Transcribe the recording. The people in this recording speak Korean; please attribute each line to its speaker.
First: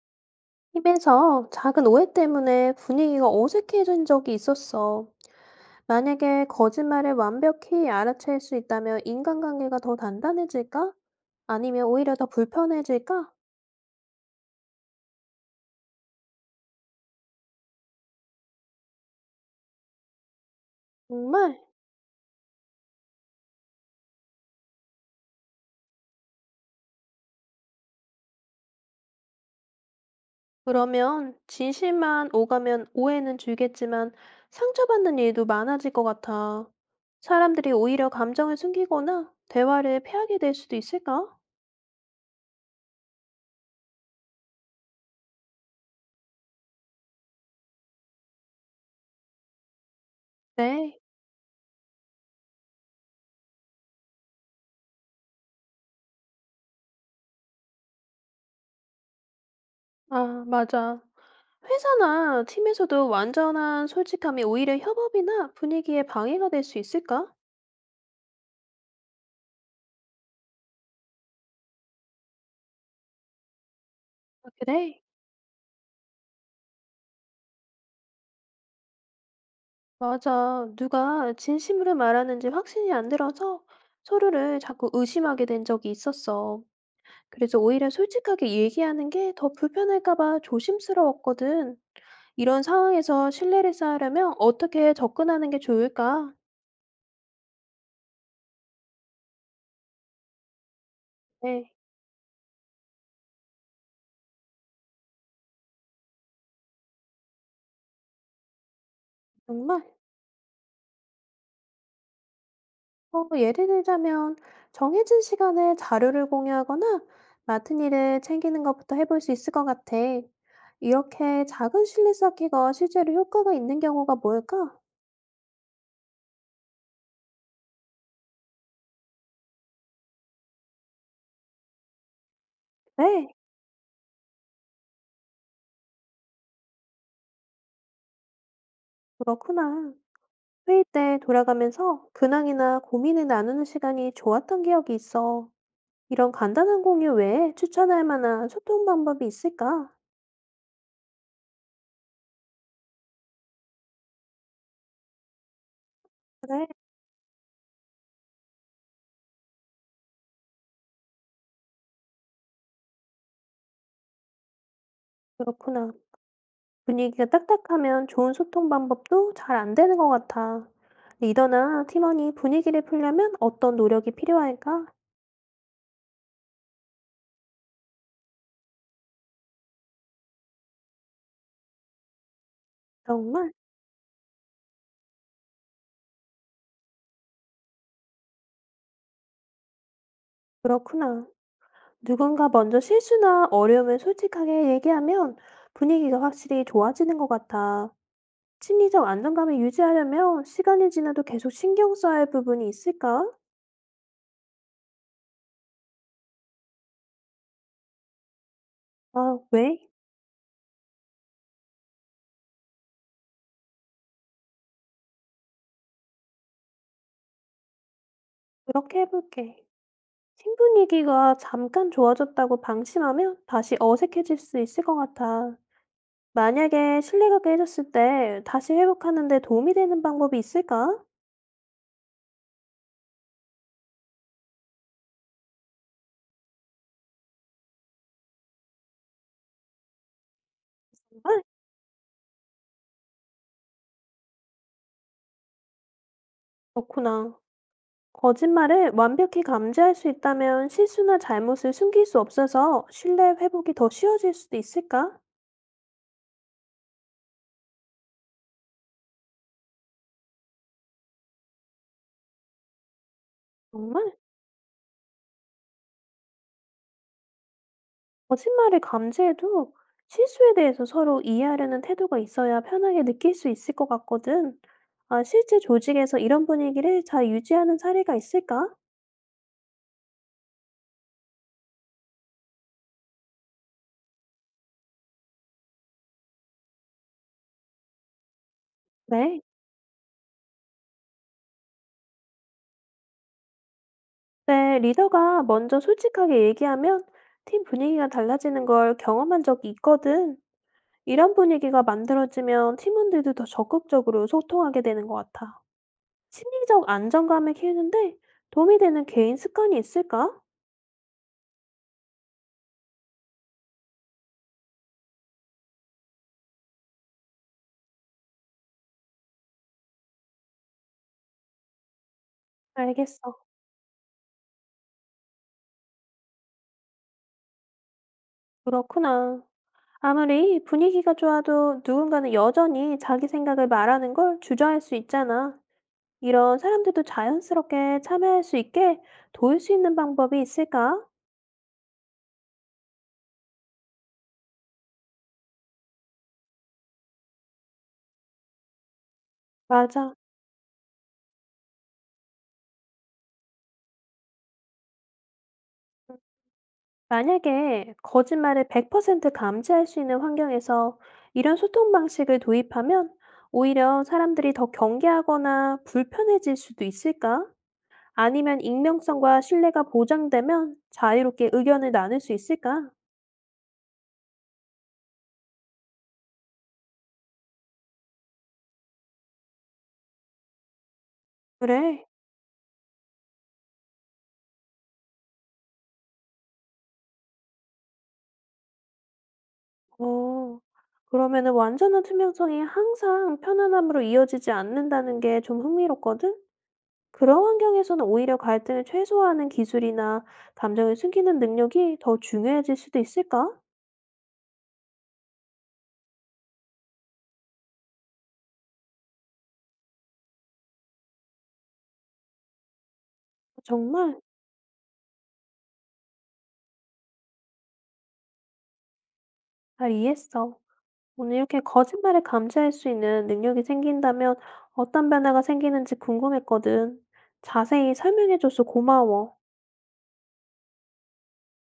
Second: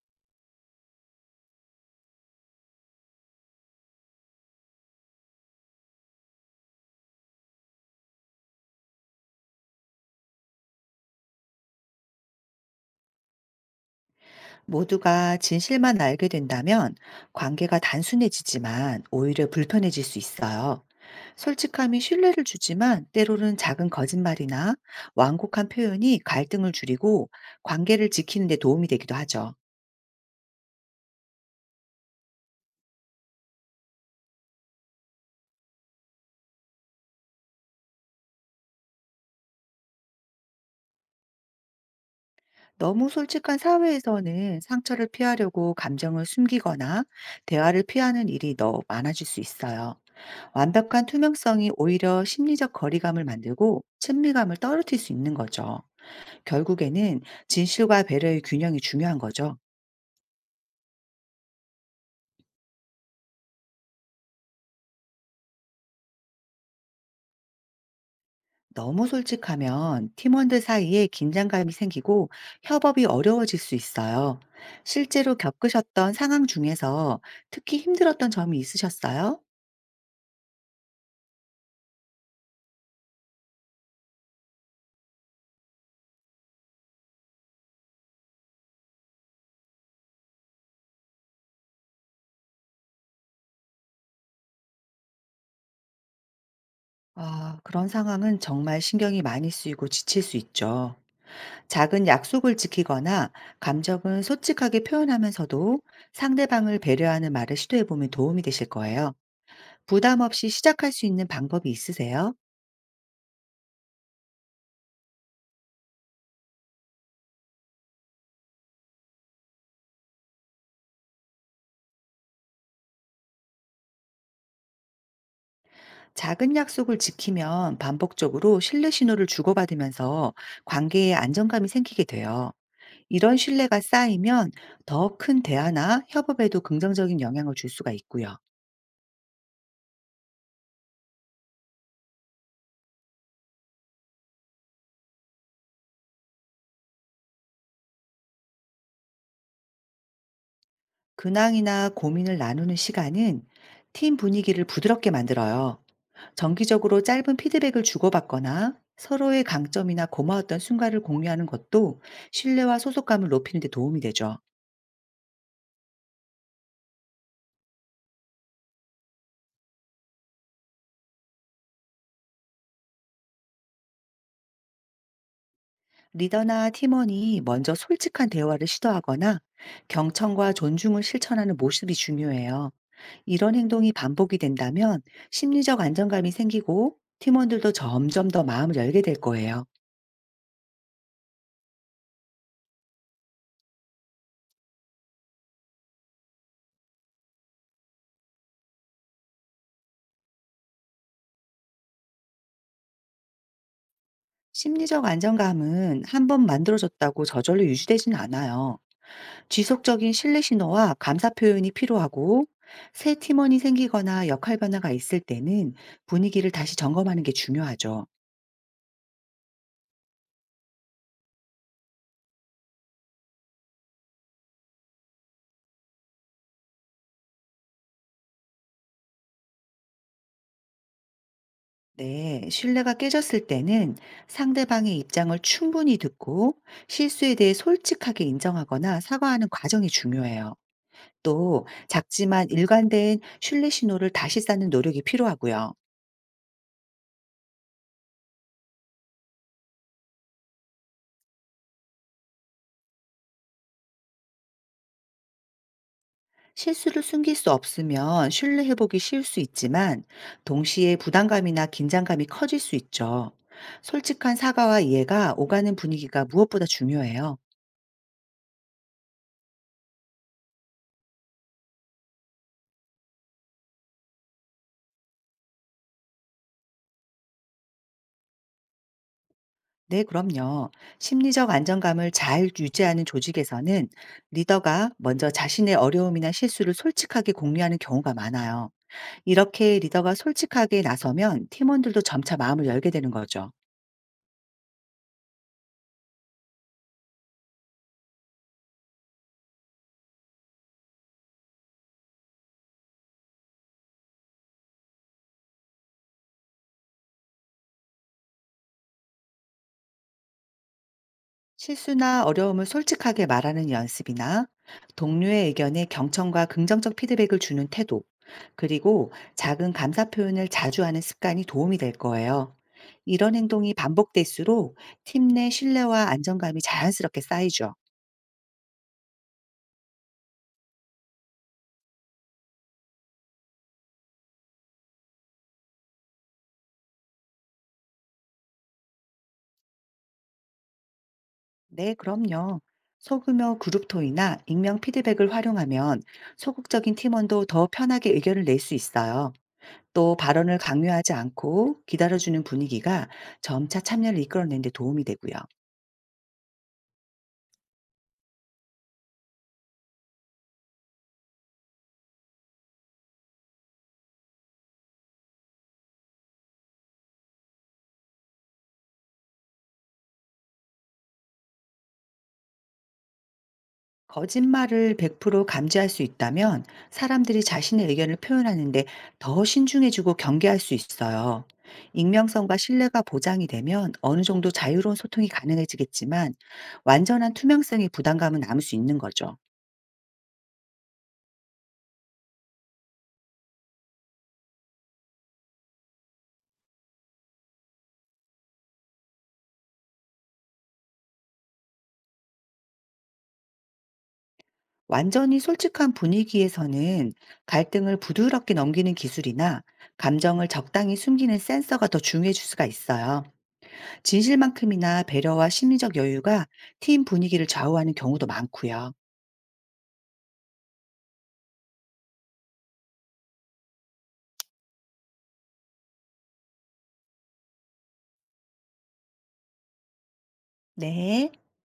Speaker 1: 팀에서 작은 오해 때문에 분위기가 어색해진 적이 있었어. 만약에 거짓말을 완벽히 알아챌 수 있다면 인간관계가 더 단단해질까? 아니면 오히려 더 불편해질까?
Speaker 2: 모두가 진실만 알게 된다면 관계가 단순해지지만 오히려 불편해질 수 있어요.
Speaker 1: 정말?
Speaker 2: 솔직함이 신뢰를 주지만 때로는 작은 거짓말이나 완곡한 표현이 갈등을 줄이고 관계를 지키는 데 도움이 되기도 하죠.
Speaker 1: 그러면 진실만 오가면 오해는 줄겠지만 상처받는 일도 많아질 것 같아. 사람들이 오히려 감정을 숨기거나 대화를 피하게 될 수도 있을까?
Speaker 2: 너무 솔직한 사회에서는 상처를 피하려고 감정을 숨기거나 대화를 피하는 일이 더 많아질 수 있어요.
Speaker 1: 네.
Speaker 2: 완벽한 투명성이 오히려 심리적 거리감을 만들고 친밀감을 떨어뜨릴 수 있는 거죠. 결국에는 진실과 배려의 균형이 중요한 거죠.
Speaker 1: 아, 맞아. 회사나 팀에서도 완전한 솔직함이 오히려 협업이나 분위기에 방해가 될 수 있을까?
Speaker 2: 너무 솔직하면 팀원들 사이에 긴장감이 생기고 협업이 어려워질 수 있어요.
Speaker 1: 아, 그래?
Speaker 2: 실제로 겪으셨던 상황 중에서 특히 힘들었던 점이 있으셨어요?
Speaker 1: 맞아. 누가 진심으로 말하는지 확신이 안 들어서 서로를 자꾸 의심하게 된 적이 있었어. 그래서 오히려 솔직하게 얘기하는 게 더 불편할까 봐 조심스러웠거든. 이런 상황에서 신뢰를 쌓으려면 어떻게 접근하는 게 좋을까?
Speaker 2: 아, 그런 상황은 정말 신경이 많이 쓰이고 지칠 수 있죠.
Speaker 1: 네,
Speaker 2: 작은 약속을 지키거나 감정은 솔직하게 표현하면서도 상대방을 배려하는 말을 시도해보면 도움이 되실 거예요.
Speaker 1: 정말.
Speaker 2: 부담 없이 시작할 수 있는 방법이 있으세요?
Speaker 1: 어, 예를 들자면 정해진 시간에 자료를 공유하거나 맡은 일을 챙기는 것부터 해볼 수 있을 것 같아. 이렇게 작은 실리 쌓기가 실제로 효과가 있는 경우가 뭘까?
Speaker 2: 작은 약속을 지키면 반복적으로 신뢰 신호를 주고받으면서 관계에 안정감이 생기게 돼요.
Speaker 1: 네,
Speaker 2: 이런 신뢰가 쌓이면 더 큰 대화나 협업에도 긍정적인 영향을 줄 수가 있고요.
Speaker 1: 그렇구나. 회의 때 돌아가면서 근황이나 고민을 나누는 시간이 좋았던 기억이 있어. 이런 간단한 공유 외에 추천할 만한 소통 방법이 있을까?
Speaker 2: 근황이나 고민을 나누는 시간은 팀 분위기를 부드럽게 만들어요.
Speaker 1: 그래,
Speaker 2: 정기적으로 짧은 피드백을 주고받거나 서로의 강점이나 고마웠던 순간을 공유하는 것도 신뢰와 소속감을 높이는 데 도움이 되죠.
Speaker 1: 그렇구나. 분위기가 딱딱하면 좋은 소통 방법도 잘 안 되는 것 같아. 리더나 팀원이 분위기를 풀려면 어떤 노력이 필요할까?
Speaker 2: 리더나 팀원이 먼저 솔직한 대화를 시도하거나 경청과 존중을 실천하는 모습이 중요해요.
Speaker 1: 정말?
Speaker 2: 이런 행동이 반복이 된다면 심리적 안정감이 생기고 팀원들도 점점 더 마음을 열게 될 거예요.
Speaker 1: 그렇구나. 누군가 먼저 실수나 어려움을 솔직하게 얘기하면 분위기가 확실히 좋아지는 것 같아. 심리적 안정감을 유지하려면 시간이 지나도 계속 신경 써야 할 부분이 있을까?
Speaker 2: 심리적 안정감은 한 번 만들어졌다고 저절로 유지되진 않아요.
Speaker 1: 아, 왜?
Speaker 2: 지속적인 신뢰 신호와 감사 표현이 필요하고, 새 팀원이 생기거나 역할 변화가 있을 때는 분위기를 다시 점검하는 게 중요하죠.
Speaker 1: 그렇게 해볼게. 팀 분위기가 잠깐 좋아졌다고 방심하면 다시 어색해질 수 있을 것 같아. 만약에 실내가 깨졌을 때 다시 회복하는데 도움이 되는 방법이 있을까?
Speaker 2: 네, 신뢰가 깨졌을 때는 상대방의 입장을 충분히 듣고 실수에 대해 솔직하게 인정하거나 사과하는 과정이 중요해요.
Speaker 1: 정말?
Speaker 2: 또 작지만 일관된 신뢰 신호를 다시 쌓는 노력이 필요하고요.
Speaker 1: 그렇구나. 거짓말을 완벽히 감지할 수 있다면 실수나 잘못을 숨길 수 없어서 신뢰 회복이 더 쉬워질 수도 있을까?
Speaker 2: 실수를 숨길 수 없으면 신뢰 회복이 쉬울 수 있지만, 동시에 부담감이나 긴장감이 커질 수 있죠.
Speaker 1: 정말?
Speaker 2: 솔직한 사과와 이해가 오가는 분위기가 무엇보다 중요해요.
Speaker 1: 거짓말을 감지해도 실수에 대해서 서로 이해하려는 태도가 있어야 편하게 느낄 수 있을 것 같거든. 아, 실제 조직에서 이런 분위기를 잘 유지하는 사례가 있을까?
Speaker 2: 네, 그럼요. 심리적 안정감을 잘 유지하는 조직에서는 리더가 먼저 자신의 어려움이나 실수를 솔직하게 공유하는 경우가 많아요.
Speaker 1: 네.
Speaker 2: 이렇게 리더가 솔직하게 나서면 팀원들도 점차 마음을 열게 되는 거죠.
Speaker 1: 네, 리더가 먼저 솔직하게 얘기하면 팀 분위기가 달라지는 걸 경험한 적이 있거든. 이런 분위기가 만들어지면 팀원들도 더 적극적으로 소통하게 되는 것 같아. 심리적 안정감을 키우는데 도움이 되는 개인 습관이 있을까?
Speaker 2: 실수나 어려움을 솔직하게 말하는 연습이나 동료의 의견에 경청과 긍정적 피드백을 주는 태도, 그리고 작은 감사 표현을 자주 하는 습관이 도움이 될 거예요.
Speaker 1: 알겠어.
Speaker 2: 이런 행동이 반복될수록 팀 내 신뢰와 안정감이 자연스럽게 쌓이죠.
Speaker 1: 그렇구나. 아무리 분위기가 좋아도 누군가는 여전히 자기 생각을 말하는 걸 주저할 수 있잖아. 이런 사람들도 자연스럽게 참여할 수 있게 도울 수 있는 방법이 있을까?
Speaker 2: 네, 그럼요. 소규모 그룹토이나 익명 피드백을 활용하면 소극적인 팀원도 더 편하게 의견을 낼 수 있어요.
Speaker 1: 맞아.
Speaker 2: 또 발언을 강요하지 않고 기다려주는 분위기가 점차 참여를 이끌어내는 데 도움이 되고요.
Speaker 1: 만약에 거짓말을 100% 감지할 수 있는 환경에서 이런 소통 방식을 도입하면 오히려 사람들이 더 경계하거나 불편해질 수도 있을까? 아니면 익명성과 신뢰가 보장되면 자유롭게 의견을 나눌 수 있을까?
Speaker 2: 거짓말을 100% 감지할 수 있다면 사람들이 자신의 의견을 표현하는데 더 신중해지고 경계할 수 있어요.
Speaker 1: 그래.
Speaker 2: 익명성과 신뢰가 보장이 되면 어느 정도 자유로운 소통이 가능해지겠지만, 완전한 투명성의 부담감은 남을 수 있는 거죠.
Speaker 1: 어. 그러면은 완전한 투명성이 항상 편안함으로 이어지지 않는다는 게 좀 흥미롭거든? 그런 환경에서는 오히려 갈등을 최소화하는 기술이나 감정을 숨기는 능력이 더 중요해질 수도 있을까?
Speaker 2: 완전히 솔직한 분위기에서는 갈등을 부드럽게 넘기는 기술이나 감정을 적당히 숨기는 센서가 더 중요해질 수가 있어요.
Speaker 1: 정말?
Speaker 2: 진실만큼이나 배려와 심리적 여유가 팀 분위기를 좌우하는 경우도 많고요.
Speaker 1: 잘 이해했어. 오늘 이렇게 거짓말을 감지할 수 있는 능력이 생긴다면 어떤 변화가 생기는지 궁금했거든. 자세히 설명해줘서 고마워.
Speaker 2: 네.